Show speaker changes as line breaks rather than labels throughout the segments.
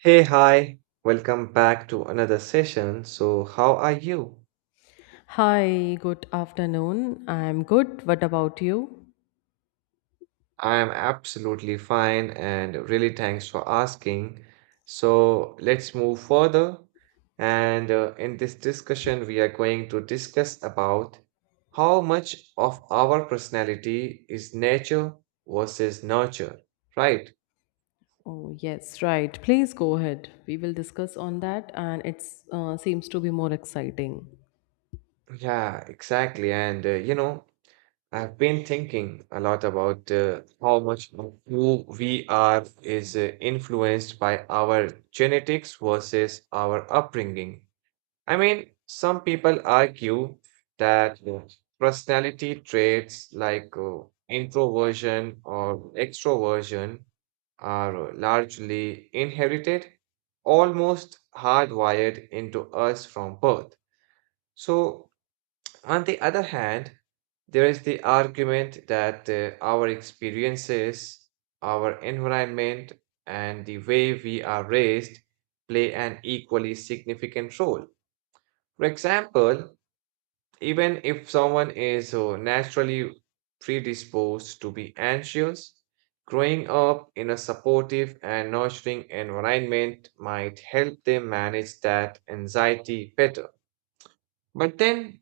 Hey, hi, welcome back to another session. So, how are you?
Hi, good afternoon. I'm good. What about you?
I am absolutely fine and really thanks for asking. So, let's move further. And in this discussion, we are going to discuss about how much of our personality is nature versus nurture, right?
Oh, yes, right. Please go ahead. We will discuss on that, and it seems to be more exciting.
Yeah, exactly. And you know, I've been thinking a lot about how much of who we are is influenced by our genetics versus our upbringing. I mean, some people argue that personality traits like introversion or extroversion are largely inherited, almost hardwired into us from birth. So, on the other hand, there is the argument that our experiences, our environment, and the way we are raised play an equally significant role. For example, even if someone is naturally predisposed to be anxious, growing up in a supportive and nurturing environment might help them manage that anxiety better. But then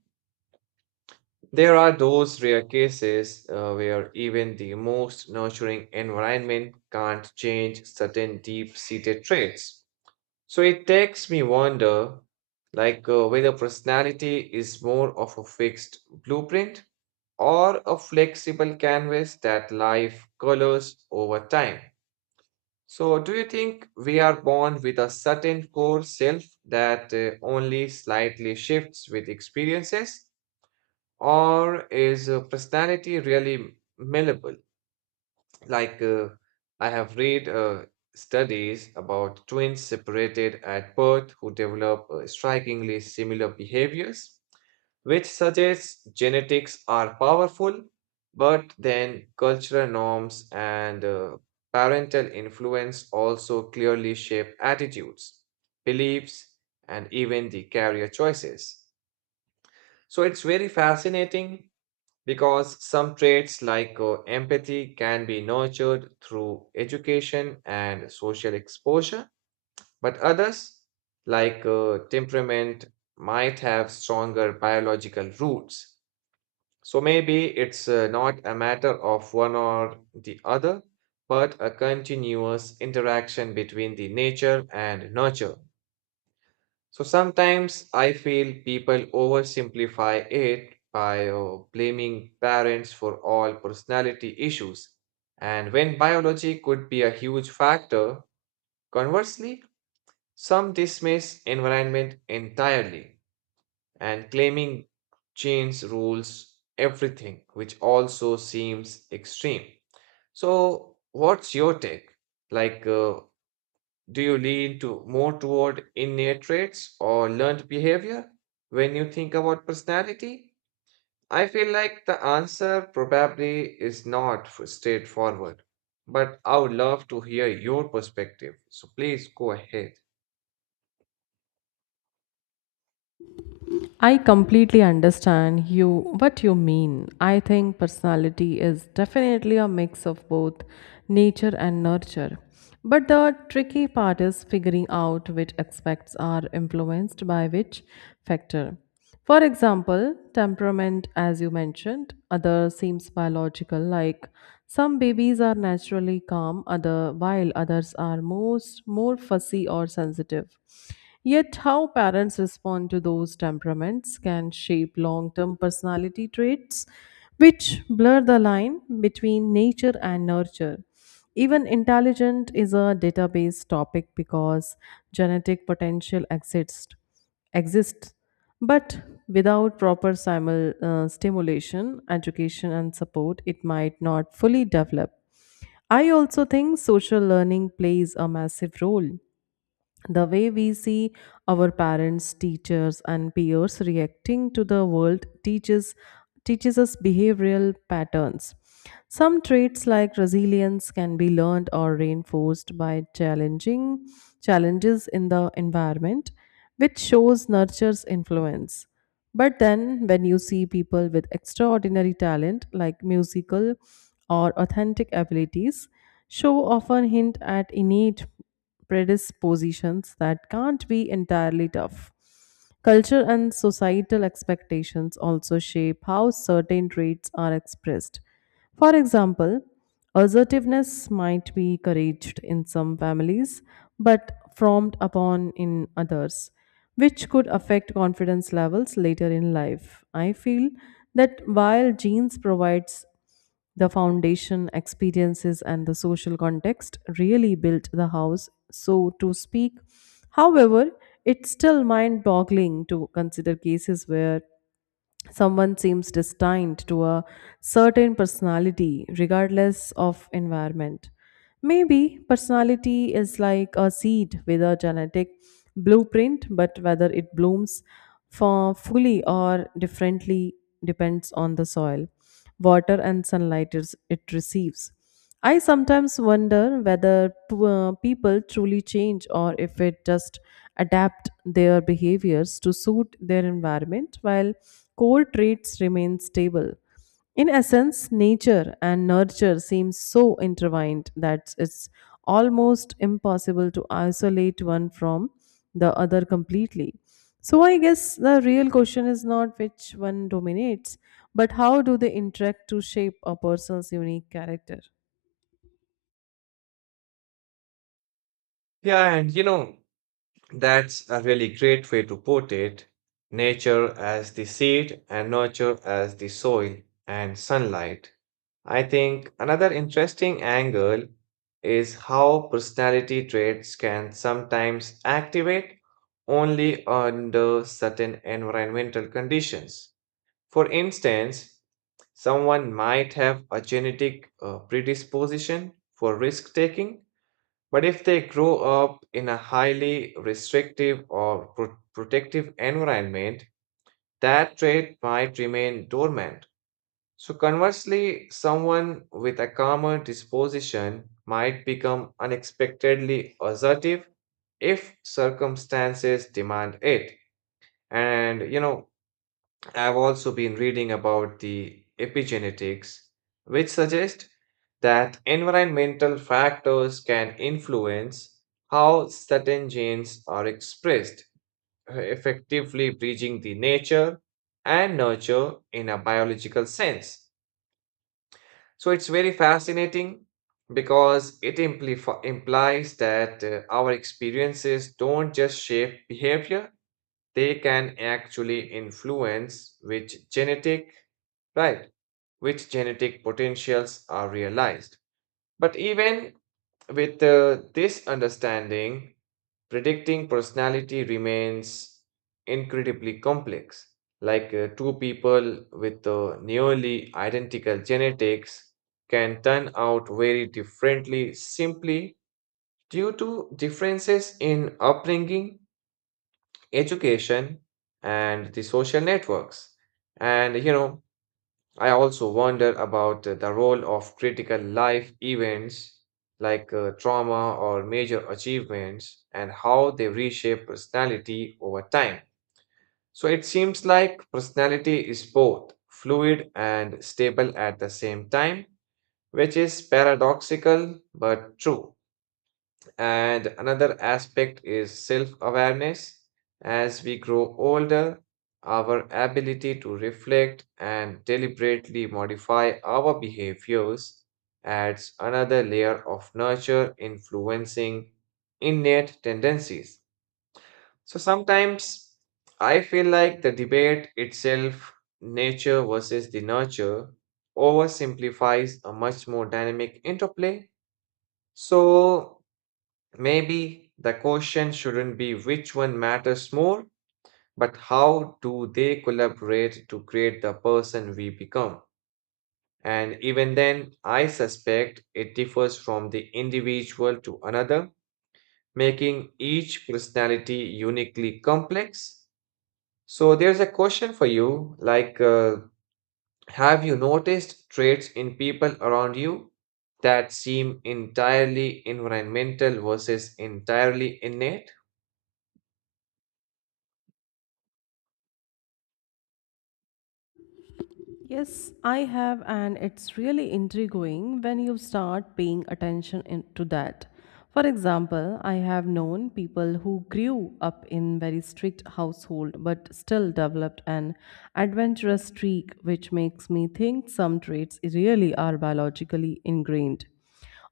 there are those rare cases where even the most nurturing environment can't change certain deep-seated traits. So it takes me wonder, like whether personality is more of a fixed blueprint or a flexible canvas that life colors over time. So do you think we are born with a certain core self that only slightly shifts with experiences? Or is personality really malleable? Like, uh, I have read studies about twins separated at birth who develop strikingly similar behaviors, which suggests genetics are powerful, but then cultural norms and parental influence also clearly shape attitudes, beliefs, and even the career choices. So it's very fascinating because some traits like empathy can be nurtured through education and social exposure, but others, like temperament, might have stronger biological roots. So maybe it's not a matter of one or the other, but a continuous interaction between the nature and nurture. So sometimes I feel people oversimplify it by blaming parents for all personality issues. And when biology could be a huge factor, conversely, some dismiss environment entirely and claiming genes rules everything, which also seems extreme. So, what's your take? Like, uh, do you lean to more toward innate traits or learned behavior when you think about personality? I feel like the answer probably is not straightforward, but I would love to hear your perspective. So please go ahead.
I completely understand you what you mean. I think personality is definitely a mix of both nature and nurture. But the tricky part is figuring out which aspects are influenced by which factor. For example, temperament, as you mentioned, other seems biological, like some babies are naturally calm, other while others are most more fussy or sensitive. Yet how parents respond to those temperaments can shape long-term personality traits which blur the line between nature and nurture. Even intelligent is a database topic because genetic potential exists Exists, but without proper stimulation education and support it might not fully develop. I also think social learning plays a massive role. The way we see our parents, teachers, and peers reacting to the world teaches us behavioral patterns. Some traits like resilience can be learned or reinforced by challenging challenges in the environment, which shows nurtures influence. But then, when you see people with extraordinary talent like musical or authentic abilities, show often hint at innate predispositions that can't be entirely tough. Culture and societal expectations also shape how certain traits are expressed. For example, assertiveness might be encouraged in some families but frowned upon in others, which could affect confidence levels later in life. I feel that while genes provides the foundation, experiences, and the social context really built the house, so to speak. However, it's still mind boggling to consider cases where someone seems destined to a certain personality regardless of environment. Maybe personality is like a seed with a genetic blueprint, but whether it blooms for fully or differently depends on the soil water and sunlight it receives. I sometimes wonder whether people truly change or if it just adapt their behaviors to suit their environment while core traits remain stable. In essence, nature and nurture seem so intertwined that it's almost impossible to isolate one from the other completely. So I guess the real question is not which one dominates, but how do they interact to shape a person's unique character?
Yeah, and you know, that's a really great way to put it. Nature as the seed and nurture as the soil and sunlight. I think another interesting angle is how personality traits can sometimes activate only under certain environmental conditions. For instance, someone might have a genetic predisposition for risk taking, but if they grow up in a highly restrictive or protective environment, that trait might remain dormant. So, conversely, someone with a calmer disposition might become unexpectedly assertive if circumstances demand it. And, you know, I've also been reading about the epigenetics, which suggest that environmental factors can influence how certain genes are expressed, effectively bridging the nature and nurture in a biological sense. So it's very fascinating because it implies that our experiences don't just shape behavior, they can actually influence which genetic, right, which genetic potentials are realized. But even with this understanding, predicting personality remains incredibly complex. Like two people with nearly identical genetics can turn out very differently simply due to differences in upbringing, education, and the social networks. And you know, I also wonder about the role of critical life events like trauma or major achievements and how they reshape personality over time. So it seems like personality is both fluid and stable at the same time, which is paradoxical but true. And another aspect is self awareness. As we grow older, our ability to reflect and deliberately modify our behaviors adds another layer of nurture influencing innate tendencies. So sometimes I feel like the debate itself, nature versus the nurture, oversimplifies a much more dynamic interplay. So maybe the question shouldn't be which one matters more, but how do they collaborate to create the person we become? And even then, I suspect it differs from the individual to another, making each personality uniquely complex. So, there's a question for you have you noticed traits in people around you that seem entirely environmental versus entirely innate?
Yes, I have, and it's really intriguing when you start paying attention to that. For example, I have known people who grew up in very strict household but still developed an adventurous streak, which makes me think some traits really are biologically ingrained.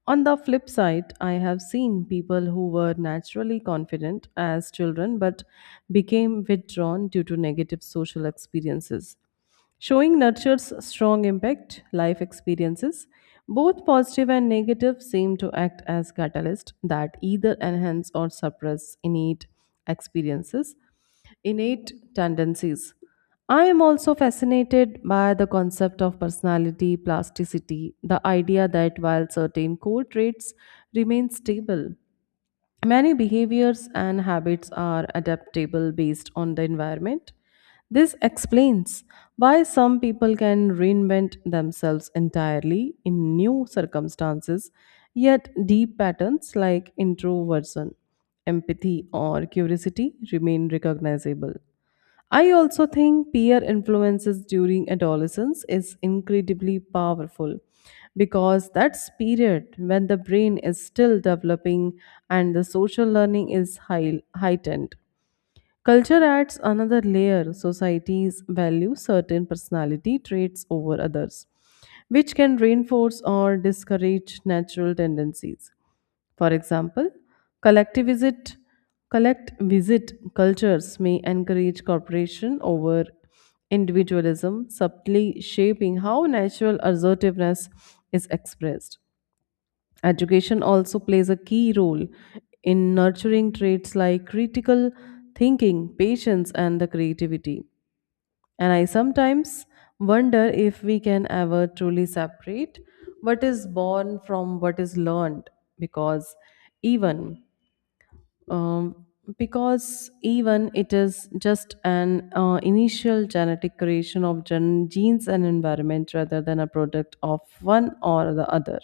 On the flip side, I have seen people who were naturally confident as children but became withdrawn due to negative social experiences, showing nurtures strong impact. Life experiences, both positive and negative, seem to act as catalysts that either enhance or suppress experiences, innate tendencies. I am also fascinated by the concept of personality plasticity, the idea that while certain core traits remain stable, many behaviors and habits are adaptable based on the environment. This explains why some people can reinvent themselves entirely in new circumstances, yet deep patterns like introversion, empathy, or curiosity remain recognizable. I also think peer influences during adolescence is incredibly powerful because that's period when the brain is still developing and the social learning is heightened. Culture adds another layer. Societies value certain personality traits over others, which can reinforce or discourage natural tendencies. For example, collective visit, collect visit cultures may encourage cooperation over individualism, subtly shaping how natural assertiveness is expressed. Education also plays a key role in nurturing traits like critical thinking, patience, and the creativity. And I sometimes wonder if we can ever truly separate what is born from what is learned because even um, even it is just an initial genetic creation of genes and environment rather than a product of one or the other.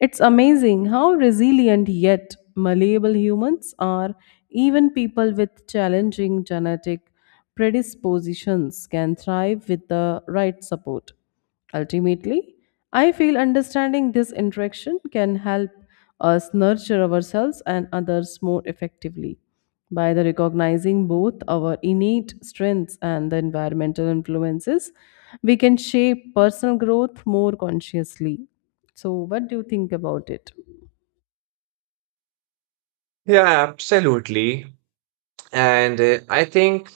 It's amazing how resilient yet malleable humans are. Even people with challenging genetic predispositions can thrive with the right support. Ultimately, I feel understanding this interaction can help us nurture ourselves and others more effectively. By the recognizing both our innate strengths and the environmental influences, we can shape personal growth more consciously. So, what do you think about it?
Yeah, absolutely. And I think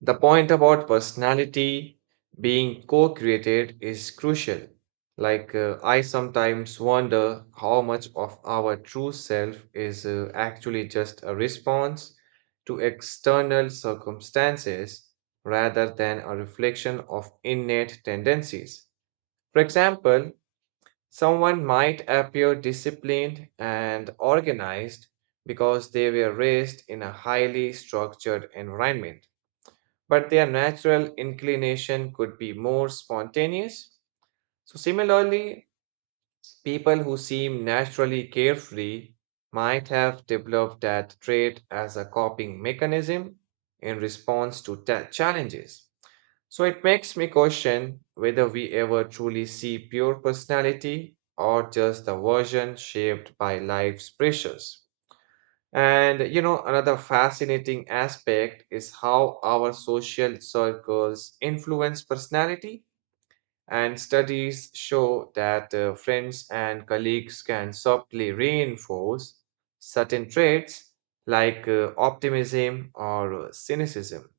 the point about personality being co-created is crucial. I sometimes wonder how much of our true self is actually just a response to external circumstances rather than a reflection of innate tendencies. For example, someone might appear disciplined and organized because they were raised in a highly structured environment, but their natural inclination could be more spontaneous. So, similarly, people who seem naturally carefree might have developed that trait as a coping mechanism in response to challenges. So it makes me question whether we ever truly see pure personality or just the version shaped by life's pressures. And you know, another fascinating aspect is how our social circles influence personality. And studies show that friends and colleagues can subtly reinforce certain traits like optimism or cynicism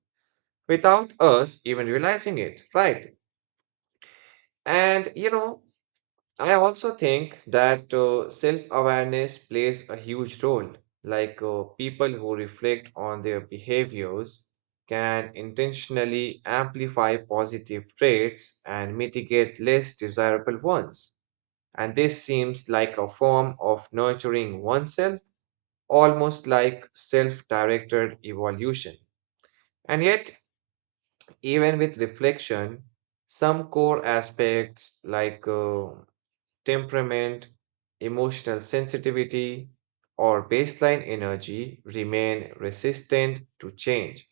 without us even realizing it, right? And you know, I also think that self-awareness plays a huge role. Like people who reflect on their behaviors can intentionally amplify positive traits and mitigate less desirable ones. And this seems like a form of nurturing oneself, almost like self-directed evolution. And yet, even with reflection, some core aspects like temperament, emotional sensitivity, or baseline energy remain resistant to change.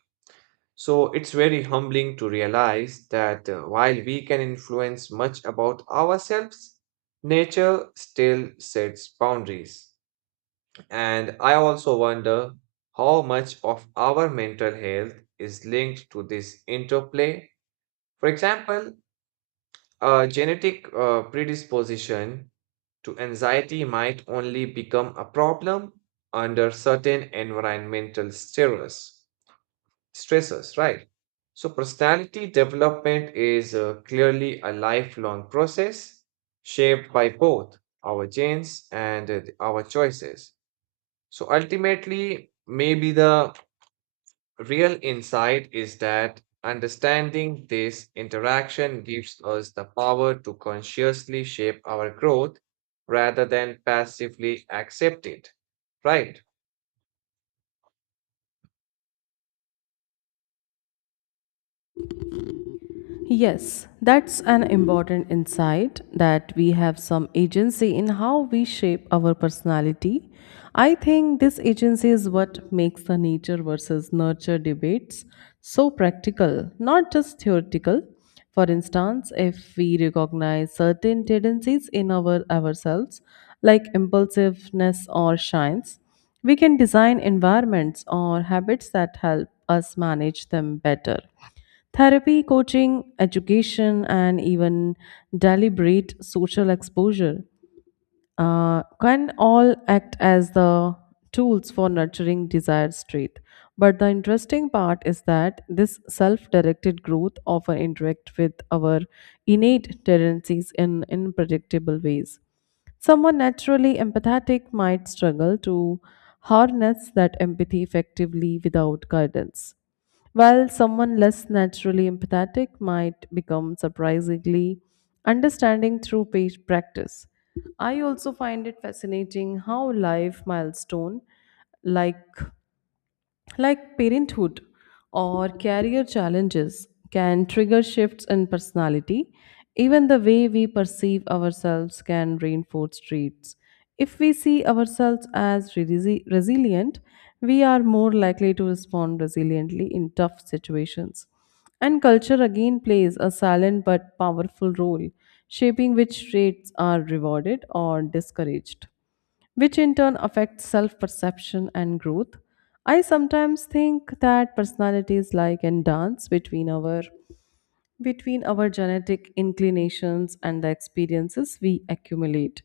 So it's very humbling to realize that while we can influence much about ourselves, nature still sets boundaries. And I also wonder how much of our mental health is linked to this interplay. For example, a genetic predisposition to anxiety might only become a problem under certain environmental stress, stressors, right? So, personality development is clearly a lifelong process shaped by both our genes and our choices. So, ultimately, maybe the real insight is that understanding this interaction gives us the power to consciously shape our growth rather than passively accept it. Right?
Yes, that's an important insight that we have some agency in how we shape our personality. I think this agency is what makes the nature versus nurture debates so practical, not just theoretical. For instance, if we recognize certain tendencies in our ourselves, like impulsiveness or shyness, we can design environments or habits that help us manage them better. Therapy, coaching, education, and even deliberate social exposure can all act as the tools for nurturing desired trait. But the interesting part is that this self directed growth often interacts with our innate tendencies in unpredictable ways. Someone naturally empathetic might struggle to harness that empathy effectively without guidance, while someone less naturally empathetic might become surprisingly understanding through page practice. I also find it fascinating how life milestone like like parenthood or career challenges can trigger shifts in personality. Even the way we perceive ourselves can reinforce traits. If we see ourselves as resilient, we are more likely to respond resiliently in tough situations. And culture again plays a silent but powerful role, shaping which traits are rewarded or discouraged, which in turn affects self perception and growth. I sometimes think that personality is like a dance between our genetic inclinations and the experiences we accumulate.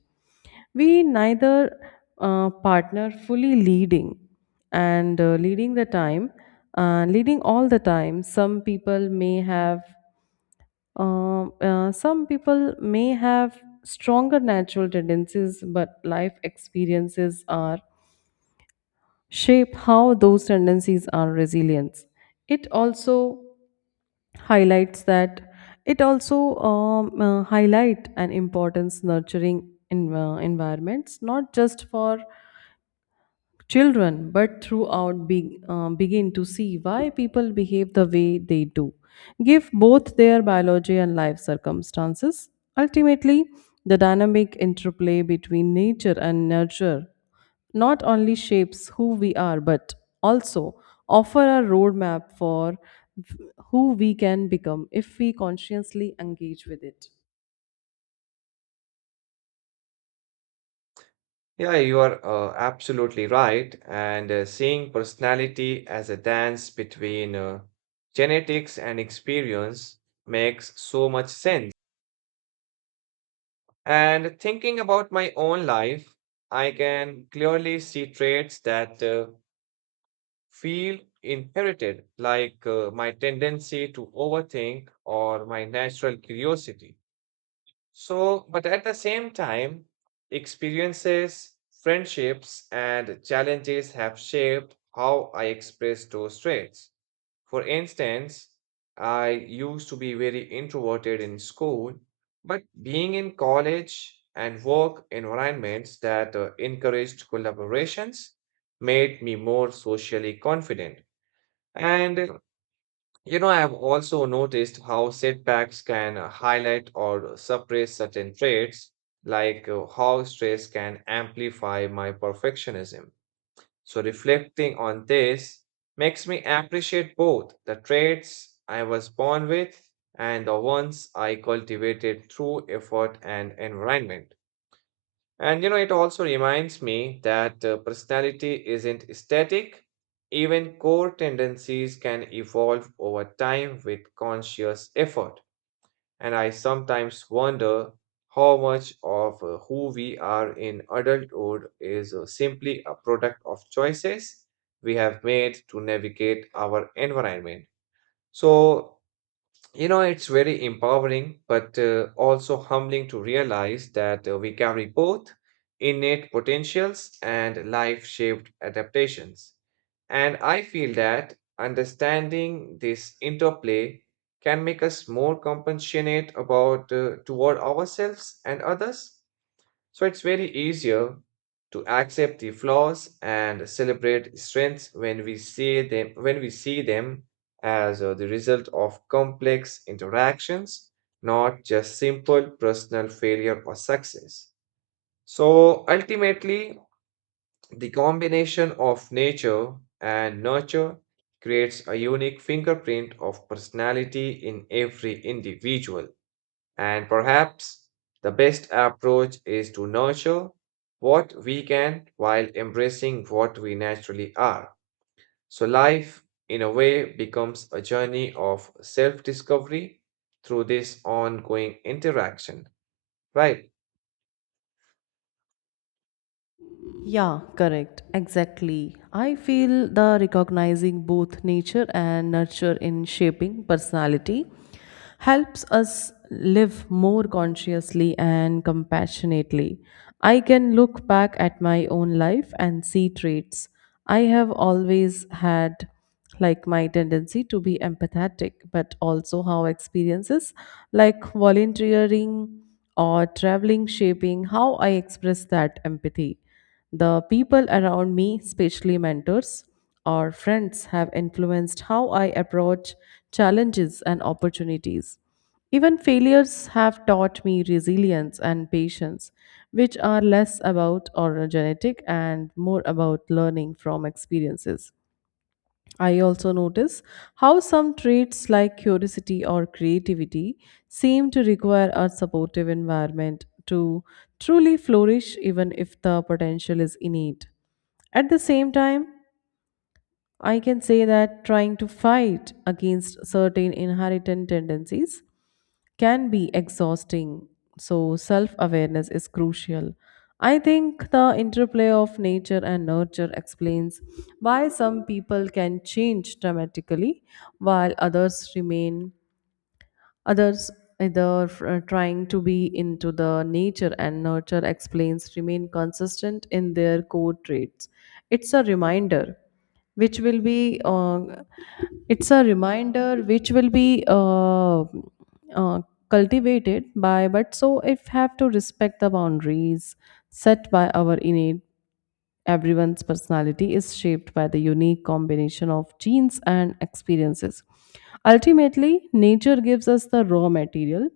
We neither partner fully and uh, leading the time, leading all the time. Some people may have stronger natural tendencies, but life experiences are shape how those tendencies are resilience. It also highlights that it also Highlight an importance nurturing in, environments not just for children but throughout begin to see why people behave the way they do give both their biology and life circumstances. Ultimately, the dynamic interplay between nature and nurture not only shapes who we are but also offer a roadmap for who we can become if we consciously engage with it.
Yeah, you are absolutely right. And seeing personality as a dance between genetics and experience makes so much sense. And thinking about my own life, I can clearly see traits that feel inherited, like my tendency to overthink or my natural curiosity. So, but at the same time, experiences, friendships, and challenges have shaped how I express those traits. For instance, I used to be very introverted in school, but being in college and work environments that encouraged collaborations made me more socially confident. And you know, I have also noticed how setbacks can highlight or suppress certain traits, like how stress can amplify my perfectionism. So, reflecting on this makes me appreciate both the traits I was born with and the ones I cultivated through effort and environment. And you know, it also reminds me that personality isn't static. Even core tendencies can evolve over time with conscious effort. And I sometimes wonder how much of who we are in adulthood is simply a product of choices we have made to navigate our environment. So, you know, it's very empowering, but also humbling to realize that we carry both innate potentials and life-shaped adaptations. And I feel that understanding this interplay can make us more compassionate about toward ourselves and others. So it's very easier to accept the flaws and celebrate strengths when we see them as the result of complex interactions, not just simple personal failure or success. So ultimately, the combination of nature and nurture creates a unique fingerprint of personality in every individual. And perhaps the best approach is to nurture what we can while embracing what we naturally are. So life, in a way, becomes a journey of self-discovery through this ongoing interaction, right?
Yeah, correct. Exactly. I feel the recognizing both nature and nurture in shaping personality helps us live more consciously and compassionately. I can look back at my own life and see traits I have always had like my tendency to be empathetic, but also how experiences like volunteering or traveling shaping how I express that empathy. The people around me, especially mentors or friends, have influenced how I approach challenges and opportunities. Even failures have taught me resilience and patience, which are less about or genetic and more about learning from experiences. I also notice how some traits like curiosity or creativity seem to require a supportive environment to truly flourish, even if the potential is innate. At the same time, I can say that trying to fight against certain inherited tendencies can be exhausting. So, self awareness is crucial. I think the interplay of nature and nurture explains why some people can change dramatically while others remain Others, either trying to be into the nature and nurture explains, remain consistent in their core traits. It's a reminder which will be it's a reminder which will be uh, cultivated by but so if have to respect the boundaries set by our innate. Everyone's personality is shaped by the unique combination of genes and experiences. Ultimately, nature gives us the raw material,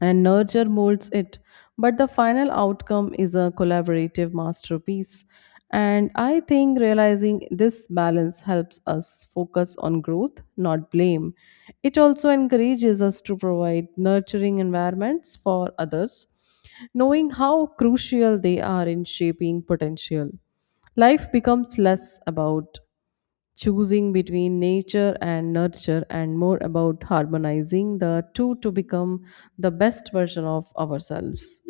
and nurture molds it. But the final outcome is a collaborative masterpiece. And I think realizing this balance helps us focus on growth, not blame. It also encourages us to provide nurturing environments for others, knowing how crucial they are in shaping potential. Life becomes less about choosing between nature and nurture, and more about harmonizing the two to become the best version of ourselves.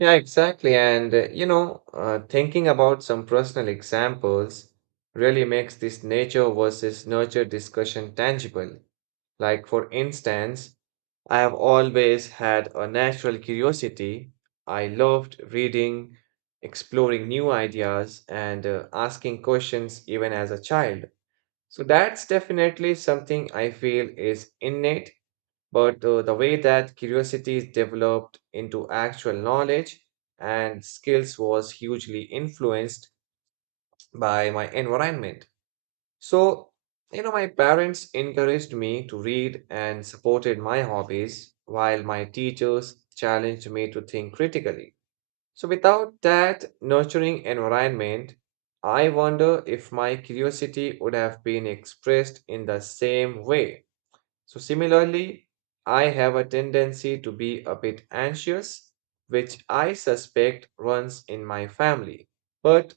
Yeah, exactly. And thinking about some personal examples really makes this nature versus nurture discussion tangible. Like, for instance, I have always had a natural curiosity. I loved reading, exploring new ideas, and asking questions even as a child. So that's definitely something I feel is innate, but the way that curiosity is developed into actual knowledge and skills was hugely influenced by my environment. So, you know, my parents encouraged me to read and supported my hobbies, while my teachers challenged me to think critically. So, without that nurturing environment, I wonder if my curiosity would have been expressed in the same way. So, similarly, I have a tendency to be a bit anxious, which I suspect runs in my family. But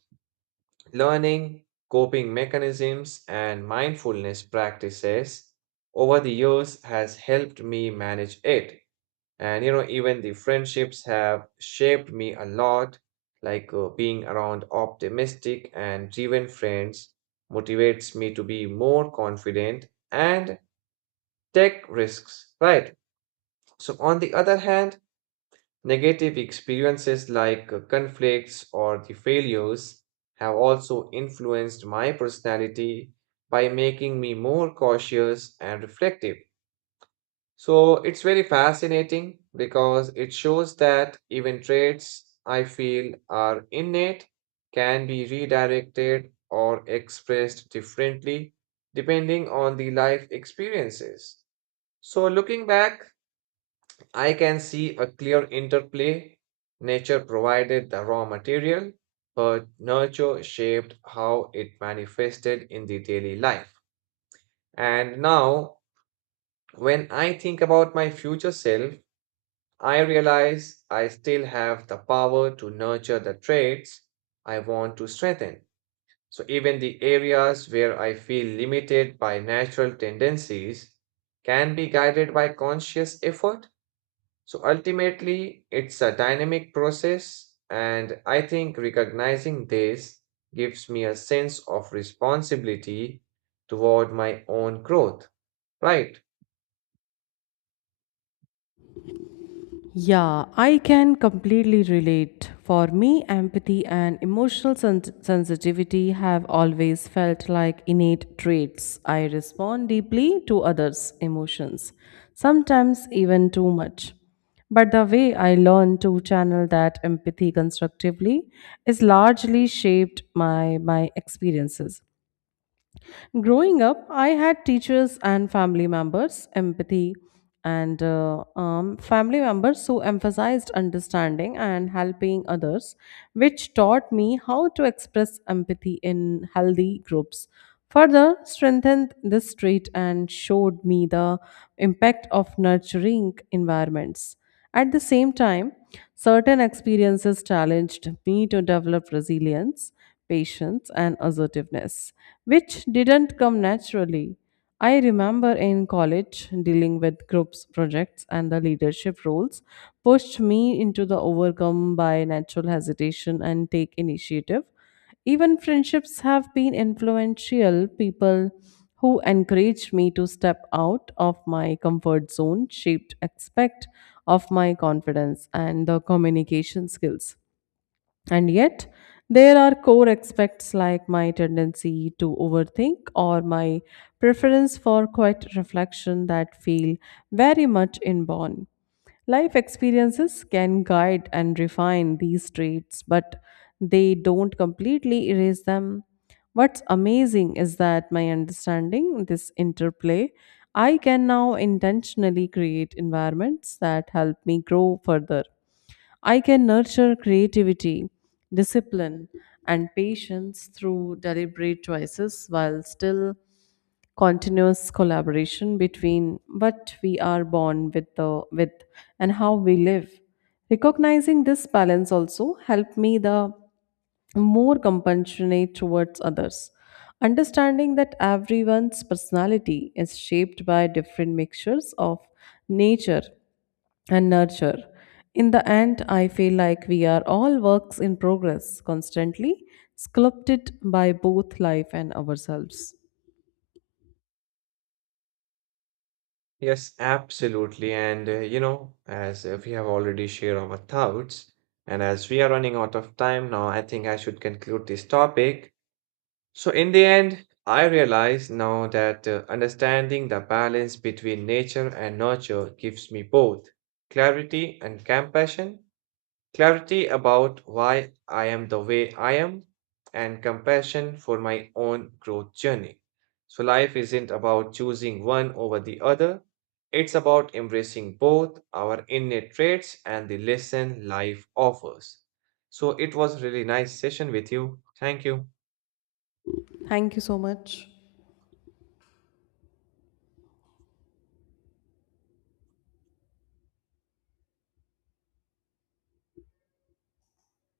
learning, coping mechanisms, and mindfulness practices over the years has helped me manage it. And you know, even the friendships have shaped me a lot, like being around optimistic and driven friends motivates me to be more confident and take risks, right? So, on the other hand, negative experiences like conflicts or the failures have also influenced my personality by making me more cautious and reflective. So it's very fascinating because it shows that even traits I feel are innate can be redirected or expressed differently depending on the life experiences. So looking back, I can see a clear interplay. Nature provided the raw material, but nurture shaped how it manifested in the daily life. And now, when I think about my future self, I realize I still have the power to nurture the traits I want to strengthen. So, even the areas where I feel limited by natural tendencies can be guided by conscious effort. So ultimately, it's a dynamic process, and I think recognizing this gives me a sense of responsibility toward my own growth, right?
Yeah, I can completely relate. For me, empathy and emotional sensitivity have always felt like innate traits. I respond deeply to others' emotions, sometimes even too much. But the way I learn to channel that empathy constructively is largely shaped by my experiences. Growing up, I had teachers and family members, empathy, and family members who emphasized understanding and helping others, which taught me how to express empathy in healthy groups. Further, strengthened this trait and showed me the impact of nurturing environments. At the same time, certain experiences challenged me to develop resilience patience, and assertiveness, which didn't come naturally. I remember in college dealing with groups projects and the leadership roles pushed me into the overcome by natural hesitation and take initiative. Even friendships have been influential people who encouraged me to step out of my comfort zone shaped aspect of my confidence and the communication skills. And yet, there are core aspects like my tendency to overthink or my preference for quiet reflection that feel very much inborn. Life experiences can guide and refine these traits, but they don't completely erase them. What's amazing is that my understanding this interplay, I can now intentionally create environments that help me grow further. I can nurture creativity, discipline, and patience through deliberate choices while still continuous collaboration between what we are born with and how we live. Recognizing this balance also helped me the more compassionate towards others, understanding that everyone's personality is shaped by different mixtures of nature and nurture. In the end, I feel like we are all works in progress, constantly sculpted by both life and ourselves.
Yes, absolutely. And you know, as we have already shared our thoughts, and as we are running out of time now, I think I should conclude this topic. So, in the end, I realize now that understanding the balance between nature and nurture gives me both clarity and compassion. Clarity about why I am the way I am, and compassion for my own growth journey. So, life isn't about choosing one over the other, it's about embracing both our innate traits and the lesson life offers. So, it was really nice session with you. Thank you.
Thank you so much.